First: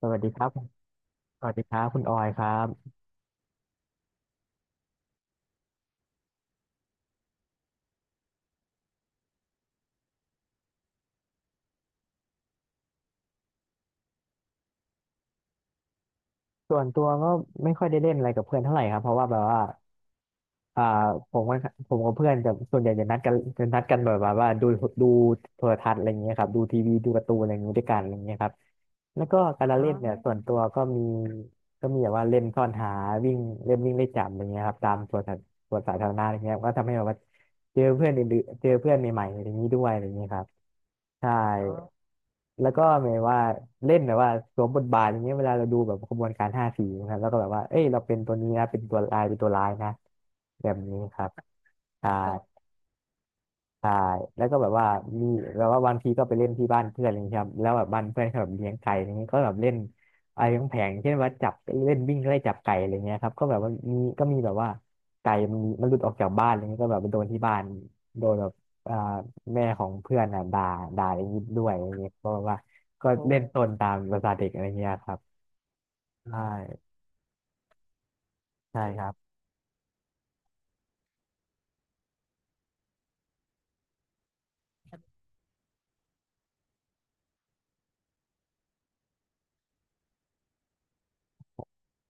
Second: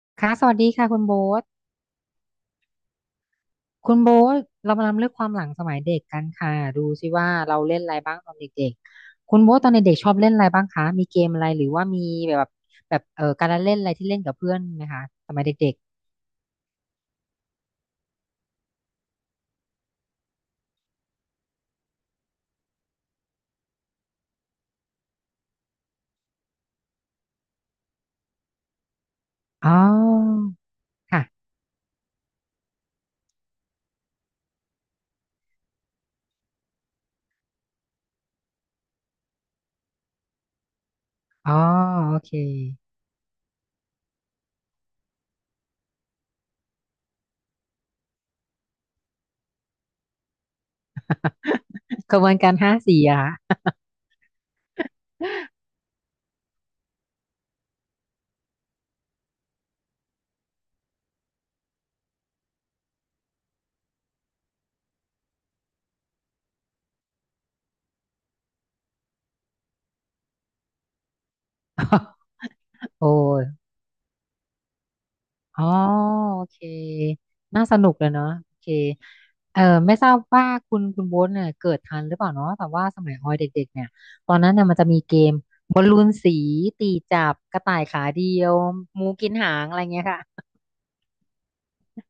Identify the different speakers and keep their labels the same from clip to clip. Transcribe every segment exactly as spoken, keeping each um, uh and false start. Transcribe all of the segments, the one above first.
Speaker 1: สวัสดี
Speaker 2: ค่ะ
Speaker 1: ค
Speaker 2: ส
Speaker 1: รับ
Speaker 2: วัสดีค่ะคุณโบ๊
Speaker 1: ส
Speaker 2: ท
Speaker 1: วัสดีครับคุณออยครับ
Speaker 2: คุณโบ๊ทเรามานำเรื่องความหลังสมัยเด็กกันค่ะดูสิว่าเราเล่นอะไรบ้างตอนเด็กๆคุณโบ๊ทตอนเด็กๆชอบเล่นอะไรบ้างคะมีเกมอะไรหรือว่ามีแบบแบบเอ่อการละเล่นอะไรที่เล่นกับเพื่อนไหมคะสมัยเด็ก
Speaker 1: ส่วนตัวก็ไม่ค่อยได้เล่นอะไรกับเพื่อนเท่าไหร่ครับเพราะว่าแบบว่าอ่าผมก็ผมกับเพื่อนจะส่วนใหญ่จะนัดกันจะนัดกันแบบว่าว่าดูดูโทรทัศน์อะไรอย่างเงี้ยครับดูทีวีดูการ์ตูนอะไรอย่างเงี้ยด้วยกันอะไรอย่างเงี้ยครับแล้วก็กา
Speaker 2: ๆ
Speaker 1: ร
Speaker 2: อ๋อ
Speaker 1: ละเล่นเนี่ยส่วนตัวก็มี
Speaker 2: ค่ะ
Speaker 1: ก็มีแบบว่าเล่นซ่อนหาวิ่งเล่นวิ่งเล่นจับอะไรเงี้ยครับตามสวนสาสวนสาธารณะอะไรเงี้ยก็ทำให้แบบว่าเจอเพื่อนอื่นๆเจอเพื่อนใหม่ๆอะไรอย่างนี้ด้วยอะไรอย่างเงี้ยครับ ใช่
Speaker 2: อ๋อโอเค
Speaker 1: แล้วก็หมายว่าเล่นแบบว่าสวมบทบาทอย่างเงี้ยเวลาเราดูแบบขบวนการห้าสีนะครับแล้วก็แบบว่า เอ้ยเราเป็นตัวนี้นะเป็นตัวลายเป็นตัวร้ายนะแบบนี้ครับใช่
Speaker 2: กระบวนการห้าสี่อะคะ
Speaker 1: ใช่แล้วก็แบบว่ามีแบบว่าบางทีก็ไปเล่นที่บ้านเพื่อนอะไรอย่างเงี้ยครับแล้วแบบบ้านเพื่อนเขาแบบเลี้ยงไก่อะไรเงี้ยก็แบบเล่นอะไรของแผงๆเช่นว่าจับเล่นวิ่งไล่จับไก่อะไรเงี้ยครับก็แบบว่ามีก็มีแบบว่าไก่มันมีมันหลุดออกจากบ้านอะไรเงี้ยก็แบบไปโดนที่บ้านโดนแบบอ่าแม่ของเพื่อนอ่ะด่าด่าอย่างนี้ด้วยอะไรเงี้ย ก็แบบว่าก็
Speaker 2: โอ้
Speaker 1: โอ้เล่น
Speaker 2: ย
Speaker 1: ตนตามภาษาเด็กอะไรเงี้ยครับ
Speaker 2: อ๋อ
Speaker 1: ใช
Speaker 2: โอเค
Speaker 1: ่
Speaker 2: น่าสนุกเลยเนาะโอเค
Speaker 1: ใช่ครับ
Speaker 2: เออไม่ทราบว่าคุณคุณโบ๊ทเนี่ยเกิดทันหรือเปล่าเนาะแต่ว่าสมัยออยเด็กๆเนี่ยตอนนั้นเนี่ยมันจะมีเกมบอลลูนสีตีจับกระต่ายขาเดียวหมูกินหางอะไรเงี้ยค่ะ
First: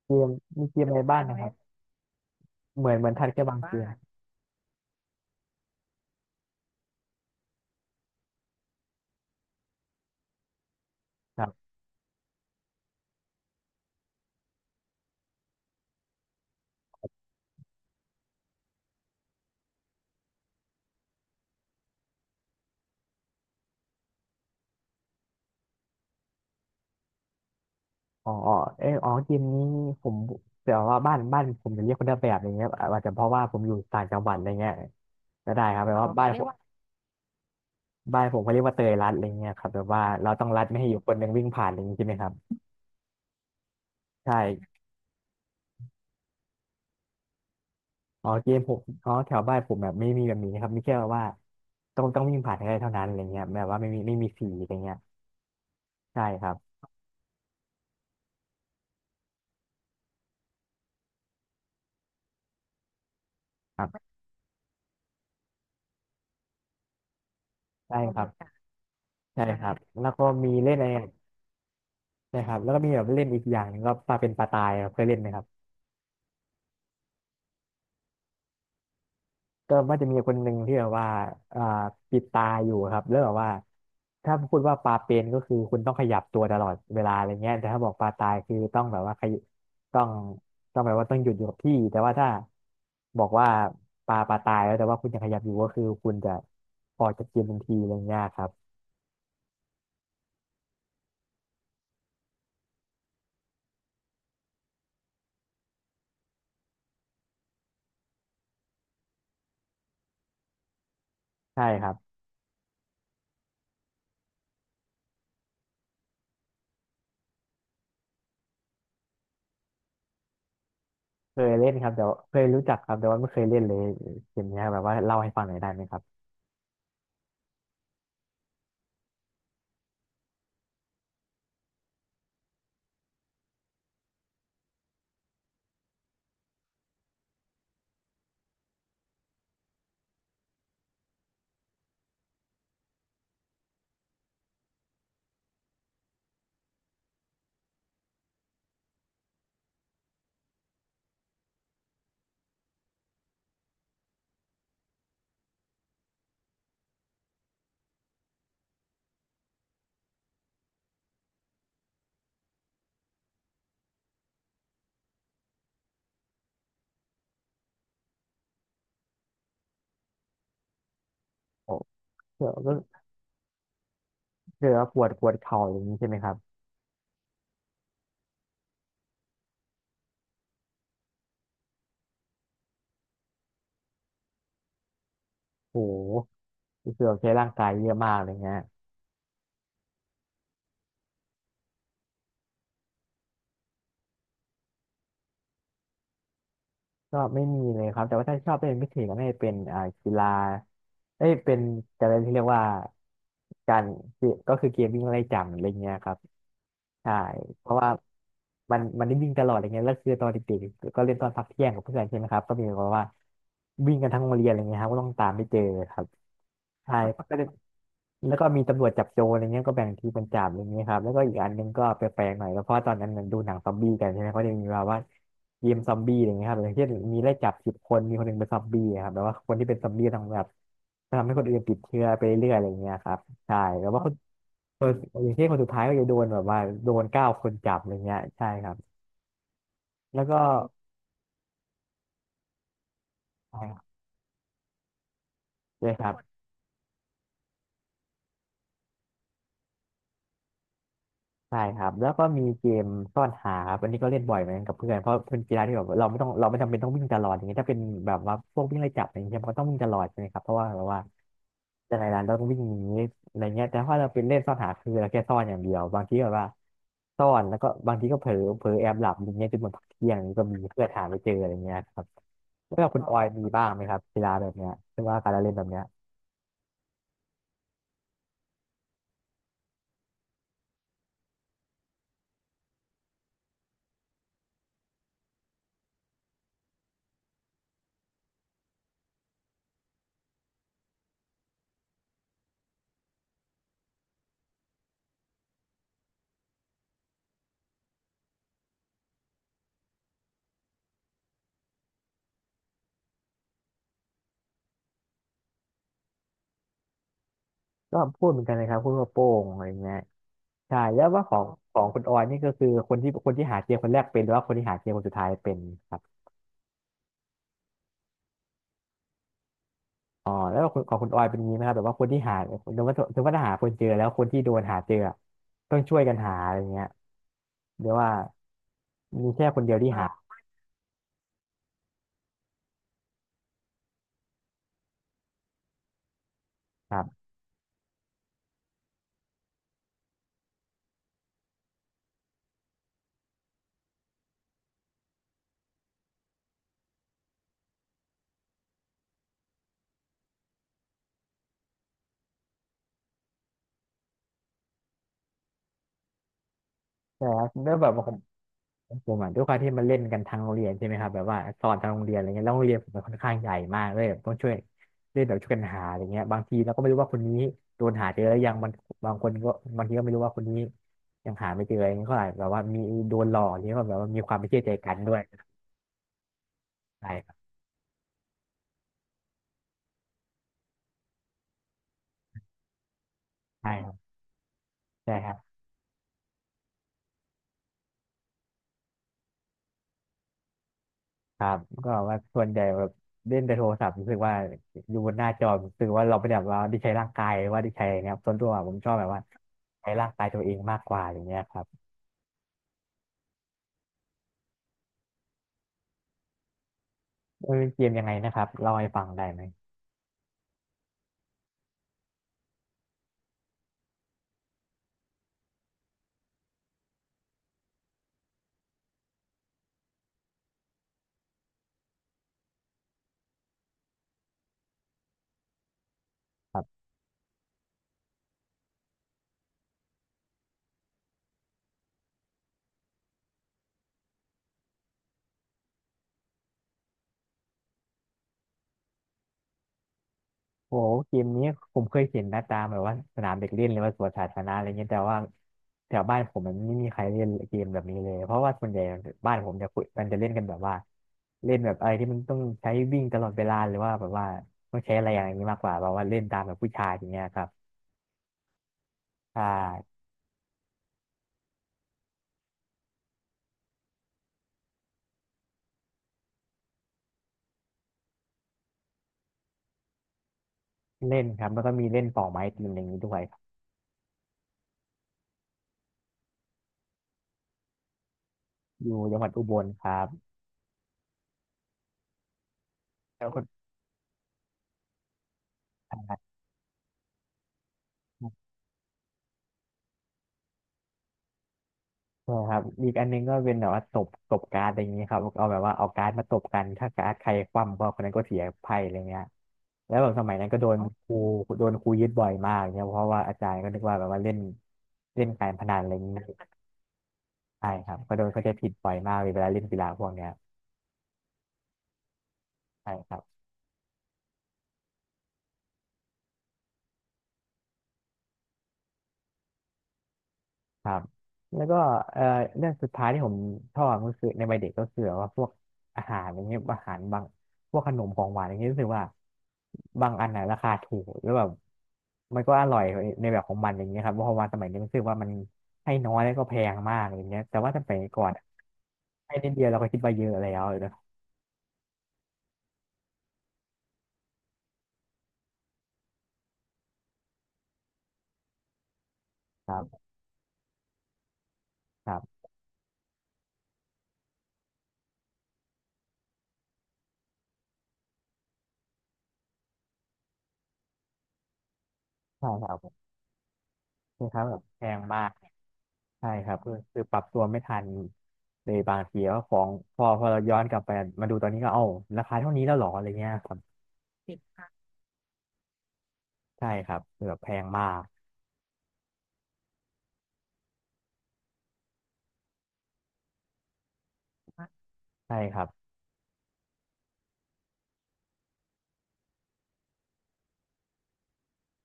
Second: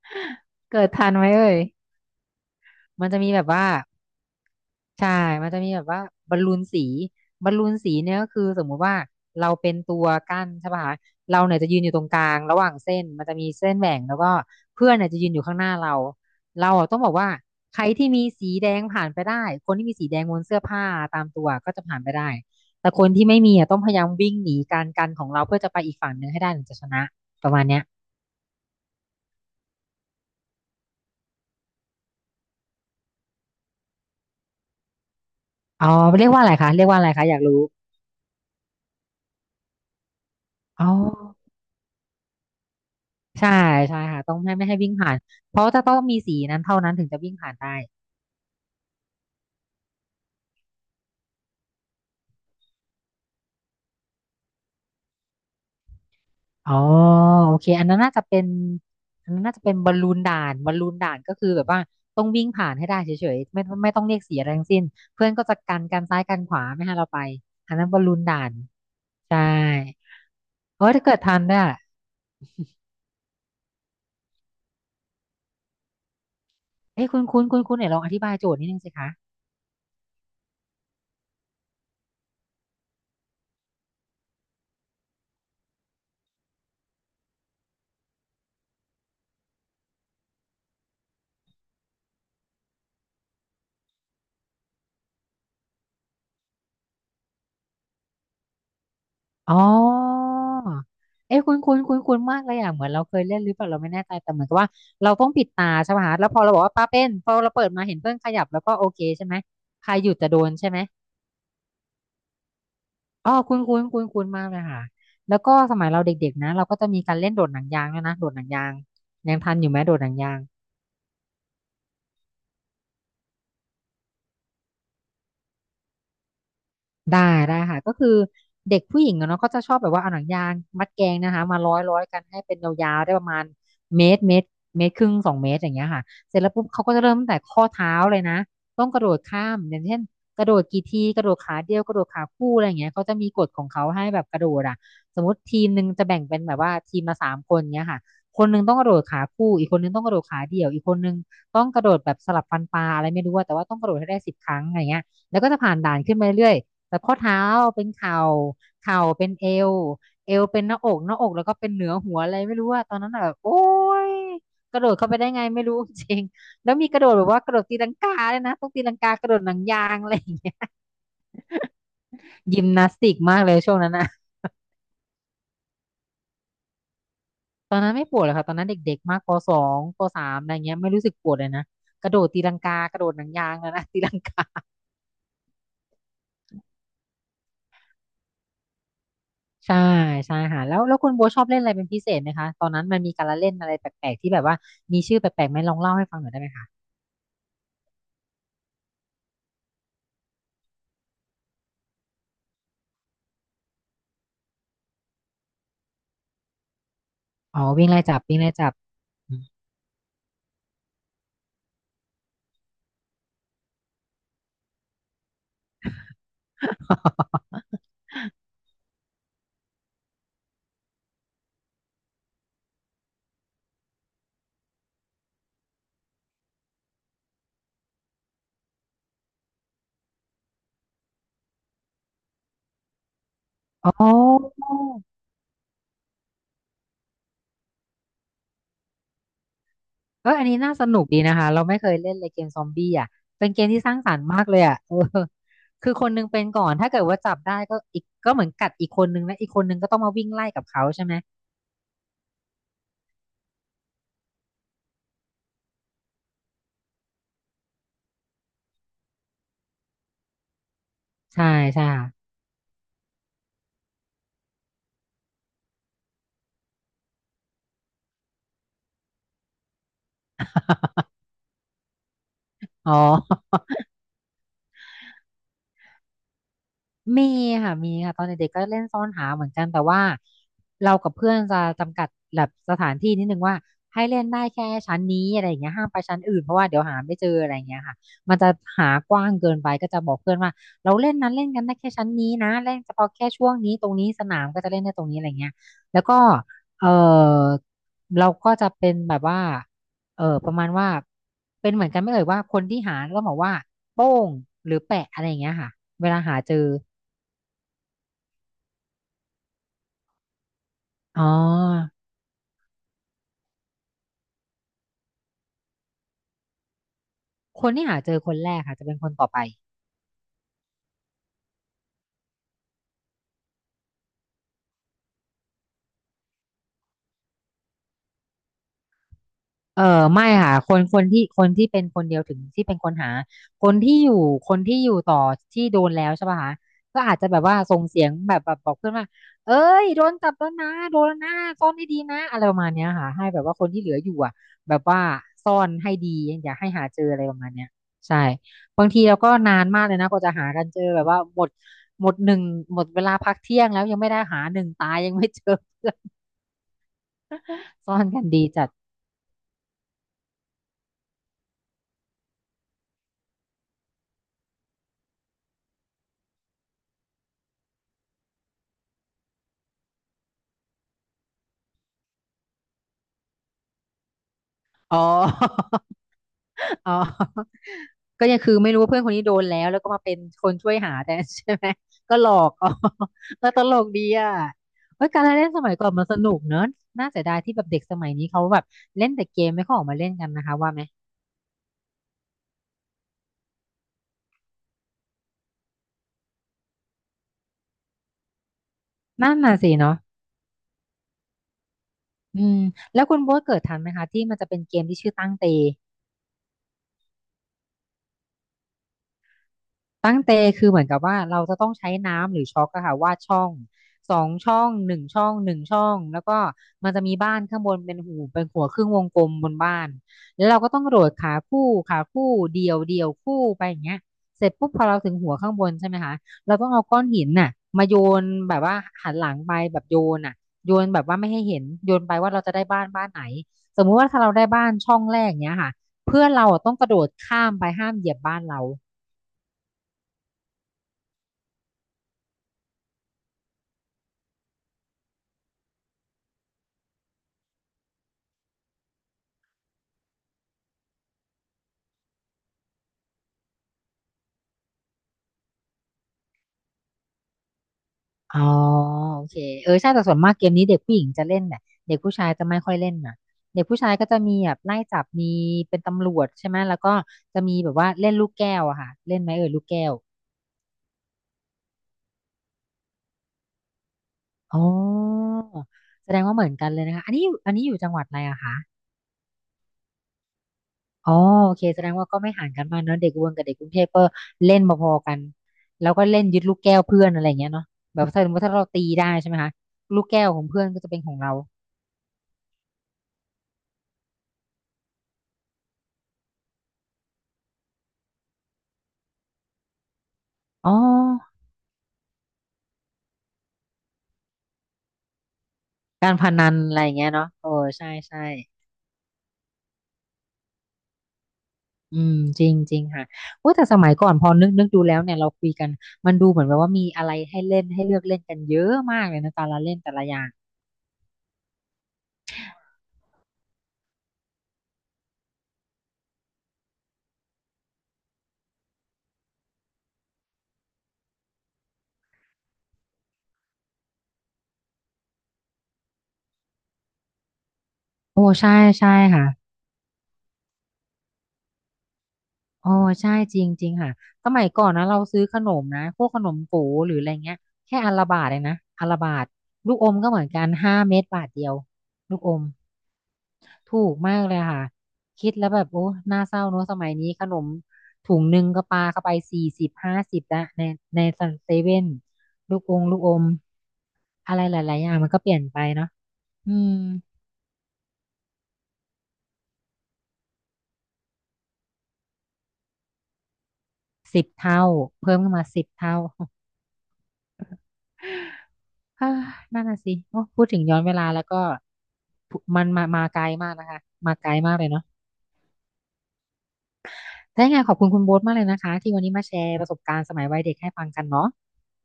Speaker 1: เกมมีเก
Speaker 2: เกิ
Speaker 1: ม
Speaker 2: ด
Speaker 1: อะไรน
Speaker 2: ทัน
Speaker 1: บ้าง
Speaker 2: ไหม
Speaker 1: นะครั
Speaker 2: เอ่
Speaker 1: บ
Speaker 2: ย
Speaker 1: เหมือนเห
Speaker 2: มั
Speaker 1: มื
Speaker 2: น
Speaker 1: อน
Speaker 2: จะ
Speaker 1: ทัด
Speaker 2: มีแบ
Speaker 1: แค่
Speaker 2: บ
Speaker 1: บาง
Speaker 2: ว่า
Speaker 1: เกมาม
Speaker 2: ใช่มันจะมีแบบว่าบอลลูนสีบอลลูนสีเนี่ยก็คือสมมุติว่าเราเป็นตัวกั้นใช่ป่ะคะเราเนี่ย
Speaker 1: ก
Speaker 2: จะยืนอยู่ตรงกลางระหว่างเส้นมันจะมีเส้นแบ่งแล้วก็เพื่อนเนี่ยจะยืนอยู่ข้างหน้าเราเราอะต้องบอกว่าใครที่มีสีแดงผ่านไปได้คนที่มีสีแดงบนเสื้อผ้าตามตัวก็จะผ่านไปได้แต่คนที่ไม่มีอะต้องพยายามวิ่งหนีการกันของเราเพื่อจะไปอีกฝั่งหนึ่งให้ได้ถึงจะชนะประมาณเนี้ย
Speaker 1: อ๋อเอออ๋อเกมนี้ผมแต่ว่าบ้านบ้านผมจะเรียกคนละแบบอย่างเงี้ยอาจจะเพราะว่าผมอยู่ต่างจังหวัดอะไรเงี้ยก็ได้ครับ
Speaker 2: อ๋
Speaker 1: แป
Speaker 2: อ
Speaker 1: ลอว่า
Speaker 2: เรี
Speaker 1: บ้า
Speaker 2: ยกว่า
Speaker 1: เขานผ
Speaker 2: อะไร
Speaker 1: ม่า
Speaker 2: คะเรียกว่าอะไรคะอยากรู้
Speaker 1: บ้านผมเขาเรียกว่าเตยรัดอะไรเงี้ยครับแบบว่าเราต้องรัดไม่
Speaker 2: อ๋
Speaker 1: ให้อยู่คนหนึ่งวิ่ง
Speaker 2: อ
Speaker 1: ผ่านอะไรอย่างงี้ใช่ไหมครับ
Speaker 2: ใช่ใช่ค่ะ
Speaker 1: ใช
Speaker 2: ต้องให้ไม่ให้
Speaker 1: ่
Speaker 2: วิ่งผ่านเพราะจะต้องมีสีนั้นเท่านั้นถึงจะวิ่งผ่านได้
Speaker 1: อ๋อเกมผมอ๋อแถวบ้านผมแบบไม่มีแบบนี้ครับมีแค่ว่าต้องต้องวิ่งผ่านให้ได้เท่านั้นอะไรเงี้ยแบบว่าไม่มีไม่มีสีอะไรเงี้ยใช่ครับ
Speaker 2: อ๋อโอเคอันนั้นน่าจะเป็นอันนั้นน่าจะเป็นบอลลูนด่านบอลลูนด่านก็คือแบบว่าต้องวิ่งผ่านให้ได้เฉยๆไม่
Speaker 1: ค
Speaker 2: ไม่ต้อง
Speaker 1: รับ
Speaker 2: เรียกเสียอะไรทั้งสิ้นเพื่อนก็จะกันกันซ้ายกันขวาไม่ให้เราไปอันนั้นบ
Speaker 1: ใช่
Speaker 2: อลลู
Speaker 1: ค
Speaker 2: น
Speaker 1: รับ
Speaker 2: ด่านใช่
Speaker 1: ใช่ครับแล้วก็มีเล่น
Speaker 2: เอ
Speaker 1: อะไร
Speaker 2: อถ้าเกิดทันเนี่ย
Speaker 1: ใช่ครับแล้วก็มีแบบเล่นอีกอย่างหนึงก็ปลาเป็นปลาตายครับเคยเล่นไหมครับ
Speaker 2: เอ้ยคุณคุณคุณคุณเนี่ยลองอธิบายโจทย์นิดนึงสิคะ
Speaker 1: ก็มันจะมีคนหนึ่งที่แบบว่าอ่าปิดตาอยู่ครับแล้วแบบว่า ถ้าพูดว่าปลาเป็นก็คือคุณต้องขยับตัวตลอดเวลาอะไรเงี้ยแต่ถ้าบอกปลาตายคือต้องแบบว่าขยต้องต้องแบบว่าต้องหยุดอยู่กับที่ แต่ว่าถ้าบอกว่าปลาปลาตายแล้วแต่ว่าคุณยังขยับอยู่ก็คือคุณจะออกจากเกมทันทีอะไรเงี้ยครับ
Speaker 2: อ๋อเอ้คุ้นคุ้นคุ้นคุ้นมากเลยอ่ะเหมือนเราเคยเล่นหรือเปล่าเราไม่แน่ใจแต่เหมือนกับว่าเราต้องปิดตาใช่ป่ะฮะแล้วพอเราบอกว่าป้าเป็นพอเราเปิดมาเห็นเพื่อนขยับแล้วก็โอเคใช่ไหมใครหยุดจะโดนใช่ไหม
Speaker 1: ใช่ครับ
Speaker 2: อ๋อคุ้นคุ้นคุ้นคุ้นมากเลยค่ะแล้วก็สมัยเราเด็กๆนะเราก็จะมีการเล่นโดดหนังยางด้วยนะโดดหนังยางยังทันอยู่ไหมโดดหนังยาง
Speaker 1: เคยเล่นครับแต่ว่าเคยรู้จักครับแต่ว่าไม่เคยเล่นเลยเกมเนี้ยแบบว่าเล่าให้ฟังหน่อยได้ไหมครับ
Speaker 2: ได้ได้ค่ะก็คือเด็กผู้หญิงอะเนาะก็จะชอบแบบว่าเอาหนังยางมัดแกงนะคะมาร้อยร้อยกันให้เป็นยาวๆได้ประมาณเมตรเมตรเมตรครึ่งสองเมตรอย่างเงี้ยค่ะเสร็จแล้วปุ๊บเขาก็จะเริ่มตั้งแต่ข้อเท้าเลยนะต้องกระโดดข้ามอย่างเช่นกระโดดกี่ทีกระโดดขาเดียวกระโดดขาคู่อะไรอย่างเงี้ยเขาจะมีกฎของเขาให้แบบกระโดดอ่ะสมมติทีมหนึ่งจะแบ่งเป็นแบบว่าทีมละสามคนเงี้ยค่ะคนหนึ่งต้องกระโดดขาคู่อีกคนหนึ่งต้องกระโดดขาเดี่ยวอีกคนหนึ่งต้องกระโดดแบบสลับฟันปลาอะไรไม่รู้ว่าแต่ว่าต้องกระโดดให้ได้สิบครั้งอะไรเงี้ยแล้วก็จะผ่านด่านขึ้นมาเรื่อย แบบข้อเท้าเป็นเข่าเข่าเป็นเอวเอวเป็นหน้าอกหน้าอกแล้วก็เป็นเหนือหัวอะไรไม่รู้อะตอนนั้นอะแบบโอ๊ยกระโดดเข้าไปได้ไงไม่รู้จริงแล้วมีกระโดดแบบว่ากระโดดตีลังกาเลยนะต้องตีลังกากระโดดหนังยางอะไรอย่างเงี้ย
Speaker 1: โอ้ก็
Speaker 2: ยิม
Speaker 1: ก็
Speaker 2: นาสติกมากเลยช่วงนั้นอะ
Speaker 1: คือว่าปวดปวดเข่าอย่างนี้ใช่ไหมครับ
Speaker 2: ตอนนั้นไม่ปวดเลยค่ะตอนนั้นเด็กๆมากปสองปสามอะไรเงี้ยไม่รู้สึกปวดเลยนะกระโดดตีลังกากระโดดหนังยางแล้วนะ ตีลังกา
Speaker 1: โหรู้สึกว่าใช้ร่างกายเยอะมากเลยฮะ
Speaker 2: ใช่ใช่ค่ะแล้วแล้วคุณโบทชอบเล่นอะไรเป็นพิเศษไหมคะตอนนั้นมันมีการละเล่นอะไรแปลกๆที่แบบว่ามีชื่อแปลกๆไหมลองเล่าให้ฟังหน่อยได้ไหมคะ
Speaker 1: ก็ไม่มีเลยครับแต่ว่าถ้าชอบเล่นพิเศษก็ไม่าจะเป็นอ่ากีฬาเอ้ยเป็นการเล่นที่เรียกว่าการก็คือเกมวิ่งไล่จับอะไรเงี้ยครับใช่
Speaker 2: อ๋อ
Speaker 1: เพราะ
Speaker 2: วิ่
Speaker 1: ว่า
Speaker 2: งไล่จับวิ่งไล่จับ
Speaker 1: มันมันได้วิ่
Speaker 2: อ
Speaker 1: งต
Speaker 2: ม
Speaker 1: ลอดอะไรเงี้ยแล้วคือตอนเด็กๆก็เล่นตอนพักเที่ยงกับเพื่อนใช่ไหมครับ ก็มีแบบว่าวิ่งกันทั้งโรงเรียนอะไรเงี้ยครับก็ต้องตามไปเจอครับใช่ แล้วก็มีตำรวจจับโจรอะไรเงี้ยก็แบ่งทีมเป็นจัาอะไรเงี้ยครับแล้วก็อีกอันหนึงก็แปลกๆหน่อยก็เพราะตอนนั้นมันดูหนังซอมบี้กันใช่ไหมเขาจะมีแบบว่าเกมซอมบี้อะไรเงี้ยครับอย่างเช่นมีไล่จับสิบคนมีคนหนึ่งเป็นซอมบี้อะครับแบบว่าคนที่เป็นซอมบี้ต้องแบบทำให้คนอื่นติดเชื้อไปเรื่อยอะไรเงี้ยครับใช่แล้
Speaker 2: อ๋
Speaker 1: วว่า
Speaker 2: อ
Speaker 1: คนคนอย่างเช่นคนสุดท้ายก็จะโดนแบบว่าโดนเก้าคนจับอะไรเงี้ยใช่ครับแล้ว
Speaker 2: เออ
Speaker 1: ก็
Speaker 2: อันนี้น่าสนุกดีนะคะเราไม่เคยเล่นเลยเกมซอมบี้อ่ะเป็นเกมที่
Speaker 1: ใช
Speaker 2: สร้างสรรค์มากเลยอ่ะเออ
Speaker 1: ่
Speaker 2: คือ
Speaker 1: ค
Speaker 2: ค
Speaker 1: รั
Speaker 2: นนึง
Speaker 1: บ
Speaker 2: เป็นก่อนถ้าเกิดว่าจับได้ก็อีกก็เหมือนกัดอีกคนนึงนะอีกคนนึงก็ต้องมาวิ่งไล่กับเขาใช่ไหม
Speaker 1: ใช่ครับแล้วก็มีเกมซ่อนหาครับอันนี้ก็เล่นบ่อยเหมือนกันกับเพื่อนเพราะเป็นกีฬาที่แบบเราไม่ต้องเราไม่จำเป็นต้องวิ่งตลอดอย่างเงี้ยถ้าเป็นแบบว่าพวกวิ่งไล่จับอะไรเงี้ยมันก็ต้องวิ่งตลอดใช่ไหมครับเพราะว่าแบบว่า
Speaker 2: ใช่ใช่
Speaker 1: แต่ในร้าน
Speaker 2: ค่ะ
Speaker 1: เราต้องวิ่งหนีอะไรเงี้ยแต่ถ้าเราเป็นเล่นซ่อนหาคือเราแค่ซ่อนอย่างเดียวบางทีแบบว่าซ่อนแล้วก็บางทีก็เผลอเผลอแอบหลับอย่างเงี้ยจนหมดพักเที่ยงก็มีเพื่อนหาไม่เจออะไรเงี้ยครับแล้ว
Speaker 2: อ๋
Speaker 1: คุณออยมี
Speaker 2: อ
Speaker 1: บ้างไหมครับกีฬาแบบเนี้ยหรือว่าการเล่นแบบเนี้ย
Speaker 2: มีค่ะมีค่ะ ตอนเด็กๆก็เล่นซ่อนหาเหมือนกันแต่ว่าเรากับเพื่อนจะจำกัดแบบสถานที่นิดนึงว่าให้เล่นได้แค่ชั้นนี้อะไรอย่างเงี้ยห้ามไปชั้นอื่นเพราะว่าเดี๋ยวหาไม่เจออะไรอย่างเงี้ยค่ะมันจะหากว้างเกินไปก็จะบอกเพื่อนว่าเราเล่นนั้นเล่นกันได้แค่ชั้นนี้นะเล่นเฉพาะแค่ช่วงนี้ตรงนี้สนามก็จะเล่นได้ตรงนี้อะไรเงี้ยแล้วก็เออเราก็จะเป็นแบบว่าเออประมาณว่าเป็นเหมือนกันไม่เอ่ยว่าคนที่หาต้องบอกว่าโป้งหรือแปะอะไรอย่างเงี้ยค่ะเวลาหาเจอ
Speaker 1: ก็พูดเหมือนกันเลยครับพูดว่าโป้งอะไรเงี้ย ใช่แล้ว
Speaker 2: อ๋
Speaker 1: ว่าของของ
Speaker 2: อ
Speaker 1: คุณออยนี่ก็คือคนที่คนที่หาเจมคนแรกเป็นหรือว่าคนที่หาเจมคนสุดท้ายเป็นครับ
Speaker 2: คนที่หาเจอคนแรกค่ะจะเป็นคนต่อไป
Speaker 1: อ๋อแล้วของของคุณออยเป็นอย่างนี้ไหมครับแบบว่าคนที่หาสมมติสมมติว่าหาคนเจอแล้วคนที่โดนหาเจออะต้องช่วยกันหาอะไรเงี้ยเรียกว่ามีแค่คนเดียว
Speaker 2: เออ
Speaker 1: ที่หา
Speaker 2: ไม่ค่ะคนคนที่คนที่เป็นคนเดียวถึงที่เป็นคนหาคนที่อยู่คนที่อยู่ต่อที่โดนแล้วใช่ป่ะคะ
Speaker 1: ค
Speaker 2: ก็
Speaker 1: รั
Speaker 2: อาจ
Speaker 1: บ
Speaker 2: จะแบบว่าส่งเสียงแบบแบบบอกเพื่อนว่าเอ้ยโดนจับแล้วนะโดนแล้วนะซ่อนให้ดีนะอะไรประมาณเนี้ยค่ะให้แบบว่าคนที่เหลืออยู่อ่ะแบบว่าซ่อนให้ดีอย่าให้หาเจออะไรประมาณเนี้ยใช่บางทีเราก็นานมากเลยนะกว่าจะหากันเจอแบบว่าหมดหมดหนึ่งหมดเวลาพักเที่ยงแล้วยังไม่ได้หาหนึ่งตายยังไม่เจอ
Speaker 1: ใช่ครับแล้วแบบ
Speaker 2: ซ่อนกันดีจัด
Speaker 1: ผมอ่ะด้วยความที่มันเล่นกันทางโรงเรียนใช่ไหมครับแบบว่าสอนทางโรงเรียนอะไรเงี้ยแล้วโรงเรียนผมมันค่อนข้างใหญ่มากเลยแบบต้องช่วยเล่นแบบช่วยกันหาอะไรเงี้ยบางทีเราก็ไม่รู้ว่าคนนี้โดนหาเจอแล้วยังบางบางคนก็บางทีก็ไม่รู้ว่าคนนี้ยังหาไม่เจออะไรเงี้ยก็อาจแบบว่ามีโดนหลอกอย่างเงี้ยก็แบบว่ามีความไม่เชื่อใจกั
Speaker 2: อ๋
Speaker 1: น
Speaker 2: อ
Speaker 1: ด้วย
Speaker 2: อ๋อ
Speaker 1: ใช่ครับ
Speaker 2: ก็ยังคือไม่รู้ว่าเพื่อนคนนี้โดนแล้วแล้วก็มาเป็นคนช่วยหาแต่ใช่ไหม ก็หลอกอ๋อ ก็ต
Speaker 1: ใช่
Speaker 2: ล
Speaker 1: ค
Speaker 2: ก
Speaker 1: รับ
Speaker 2: ดีอ่ะเฮ้ย
Speaker 1: ใช่
Speaker 2: การ
Speaker 1: ครับ
Speaker 2: เล่นสมัยก่อนมันสนุกเนอะน่าเสียดายที่แบบเด็กสมัยนี้เขาแบบเล่นแต่เกมไม่ค่อยออกมาเล่นกันนะคะว่าไหม
Speaker 1: ครับก็แบบว่าส่วนใหญ่แบบเล่นแต่โทรศัพท์รู้สึกว่าอยู่บนหน้าจอรู้สึกว่าเราไม่ได้แบบว่าได้ใช้ร่างกายหรือว่าได้ใช้อะไรเงี้ยครับส่วนตัวผมชอบแบบว่า
Speaker 2: นั่นน่ะสิ
Speaker 1: ใช้
Speaker 2: เนาะ
Speaker 1: ร่างกายตัวเองมากกว่าอย่างเงี้ยครับ
Speaker 2: อืมแล้วคุณโบ๊ทเกิดทันไหมคะที่มันจะเป็นเกมที่ชื่อตั้งเต
Speaker 1: เออเกมยังไงนะครับเล่าให้ฟังได้ไหม
Speaker 2: ตั้งเตคือเหมือนกับว่าเราจะต้องใช้น้ำหรือช็อกอะค่ะวาดช่องสองช่องหนึ่งช่องหนึ่งช่องแล้วก็มันจะมีบ้านข้างบนเป็นหูเป็นหัวครึ่งวงกลมบนบ้านแล้วเราก็ต้องโดดขาคู่ขาคู่เดี่ยวเดี่ยวคู่ไปอย่างเงี้ยเสร็จปุ๊บพอเราถึงหัวข้างบนใช่ไหมคะเราต้องเอาก้อนหินน่ะมาโยนแบบว่าหันหลังไปแบบโยนน่ะโยนแบบว่าไม่ให้เห็นโยนไปว่าเราจะได้บ้านบ้านไหนสมมุติว่าถ้าเราได้บ้านช่องแรกเนี้ยค่ะเพื่อนเราอะต้องกระโดดข้ามไปห้ามเหยียบบ้านเรา
Speaker 1: โอ้โหเกมนี้ผมเคยเห็นหน้าตาแบบว่าสนามเด็กเล่นหรือว่าสวนสาธารณะอะไรเงี้ยแต่ว่าแถวบ้านผมมันไม่มีใครเล่นเกมแบบนี้เลยเพราะว่าส่วนใหญ่บ้านผมจะคุยมันจะเล่นกันแบบว่าเล่นแบบอะไรที่มันต้องใช้วิ่งตลอดเวลาหรือว่าแบบว่าต้องใช้อะไรอย่างนี้มากกว่าแบบว่าเล่นตามแบบผู้ชายอย่างเงี้ยครับ
Speaker 2: อ๋อโอเค
Speaker 1: ถ้า
Speaker 2: เออใช่แต่ส่วนมากเกมนี้เด็กผู้หญิงจะเล่นแหละเด็กผู้ชายจะไม่ค่อยเล่นน่ะเด็กผู้ชายก็จะมีแบบไล่จับมีเป็นตำรวจใช่ไหมแล้วก็จะมีแบบว่าเล่นลูกแก้วอะค่ะเล่นไหมเออลูกแก้ว
Speaker 1: เล่นครับแล้วก็มีเล่นปอกไม้ตีนอย่างนี้ด้วยครับ
Speaker 2: อ๋อแสดงว่าเหมือนกันเลยนะคะอันนี้อยู่อันนี้อยู่จังหวัดอะไรอะคะ
Speaker 1: อยู่จังหวัดอุบลครับ
Speaker 2: อ๋อโอเคแสดงว่าก็ไม่ห่างกันมากเนอะเด็กอุ
Speaker 1: แล้
Speaker 2: บ
Speaker 1: ว
Speaker 2: ล
Speaker 1: ก็
Speaker 2: กับเด็กกรุงเทพก็เล่นพอๆกันแล้วก็เล่นยึดลูกแก้วเพื่อนอะไรอย่างเงี้ยเนาะแบบถ้าสมมติถ้าเราตีได้ใช่ไหมคะลูกแก้วของเพื่อนก็จะเป็นของเรา
Speaker 1: ใช่ครับอีกอันนึงก็เป็นแบบว่าตบตบการ์ดอะไรอย่างเี้ครับเอาแบบว่าเอาการ์ดมาตบกันถ้าการ์ดใครคว่ำก็คนนั้นก็เสียไพ่อะไรเงี้ยแล้วแบบสมัยนั้นก็โด
Speaker 2: อ๋อ
Speaker 1: นครูโดนครูยึดบ่อยมากเนี่ยเพราะว่าอาจารย์ก็นึกว่าแบบว่าเล่นเล่นการพนันอะไรอย่าง
Speaker 2: กา
Speaker 1: นี้
Speaker 2: รพนันอะไรอย่างเงี้ยเนาะโอ้
Speaker 1: ใช่ค
Speaker 2: ใช่
Speaker 1: รับก็
Speaker 2: ใช่
Speaker 1: โดนเขาใจผิดบ่อยมากเลยเวลาเล่นกีฬาพวกเนี้ย
Speaker 2: อืมจริงจริง
Speaker 1: ใช่
Speaker 2: ค่ะ
Speaker 1: ครับ
Speaker 2: โอ้แต่สมัยก่อนพอนึกนึกดูแล้วเนี่ยเราคุยกันมันดูเหมือนแบบว่ามีอะไรให้เล่นให้เลือกเล่นกันเยอะมากเลยนะแต่ละเล่นแต่ละอย่าง
Speaker 1: ครับแล้วก็เอ่อเรื่องสุดท้ายที่ผมชอบก็คือในวัยเด็กก็คือแบบว่าพวกอาหารอย่างเงี้ยอาหารบางพวกขนมของหวานอย่างเงี้ยรู้สึกว่าบางอันน่ะราคาถูกแล้วแบบมันก็อร่อยในแบบของมันอย่างเงี้ยครับเพราะว่าสมัยนี้รู้สึกว่ามันให้น้อยแล้วก็แพงมากอย่างเงี้ยแต่ว่าสมัย
Speaker 2: โอ้
Speaker 1: ก่อน
Speaker 2: ใช่ใช่ค่ะ
Speaker 1: ให้นิดเดียวเราก็คิดว่าเยอะแล้วนะ
Speaker 2: โอ้ใช่จริงจริงค่ะสมัยก่อนนะเราซื้อขนมนะพวกขนมโก๋หรืออะไรเงี้ยแค่อันละบาทเองนะอันละบาท
Speaker 1: ค
Speaker 2: ลู
Speaker 1: รั
Speaker 2: กอม
Speaker 1: บ
Speaker 2: ก็เหมือนกันห้าเม็ดบาทเดียว
Speaker 1: ค
Speaker 2: ลู
Speaker 1: รั
Speaker 2: กอ
Speaker 1: บ
Speaker 2: ม ถูกมากเลยค่ะคิดแล้วแบบโอ้น่าเศร้าเนอะสมัยนี้ขนมถุงหนึ่งก็ปาเข้าไปสี่สิบห้าสิบละในในเซเว่น
Speaker 1: ใช่
Speaker 2: ลูก
Speaker 1: ค
Speaker 2: อ
Speaker 1: รับ
Speaker 2: งลูกอม
Speaker 1: ใช่ค
Speaker 2: อะ
Speaker 1: รั
Speaker 2: ไร
Speaker 1: บแบ
Speaker 2: ห
Speaker 1: บ
Speaker 2: ลาย
Speaker 1: แพ
Speaker 2: ๆอย่าง
Speaker 1: ง
Speaker 2: มันก็
Speaker 1: มา
Speaker 2: เป
Speaker 1: ก
Speaker 2: ลี่ยนไปเนาะ
Speaker 1: ใช่ค
Speaker 2: อื
Speaker 1: รับคือ
Speaker 2: ม
Speaker 1: คือปรับตัวไม่ทันเลยบางทีว่าของพอพอเราย้อนกลับไปมาดูตอนนี้ก็เอ้าราคาเท่านี้แล้วเหรออะไรเงี้ยครับ
Speaker 2: สิบเท่าเพิ่มขึ้นมาสิบเท่า
Speaker 1: ใช่ครับคือแบบแพงมาก
Speaker 2: ฮ่านั่นน่ะสิโอ้พูดถึงย้อนเวลาแล้วก็พูมันมามาไกลมากนะคะมาไกลมากเลยเนาะ
Speaker 1: ใช่ครับ
Speaker 2: ถ้ายังไงขอบคุณคุณโบ๊ทมากเลยนะคะที่วันนี้มาแชร์ประสบการณ์สมัยวัยเด็กให้ฟังกันเนาะ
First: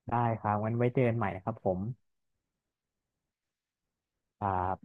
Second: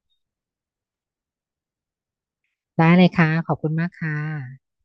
Speaker 1: ได้ครับงั้นไว้เจอกันใหม่นะครับผม
Speaker 2: ได้เลยค่ะขอบคุณมากค่ะ
Speaker 1: ครับ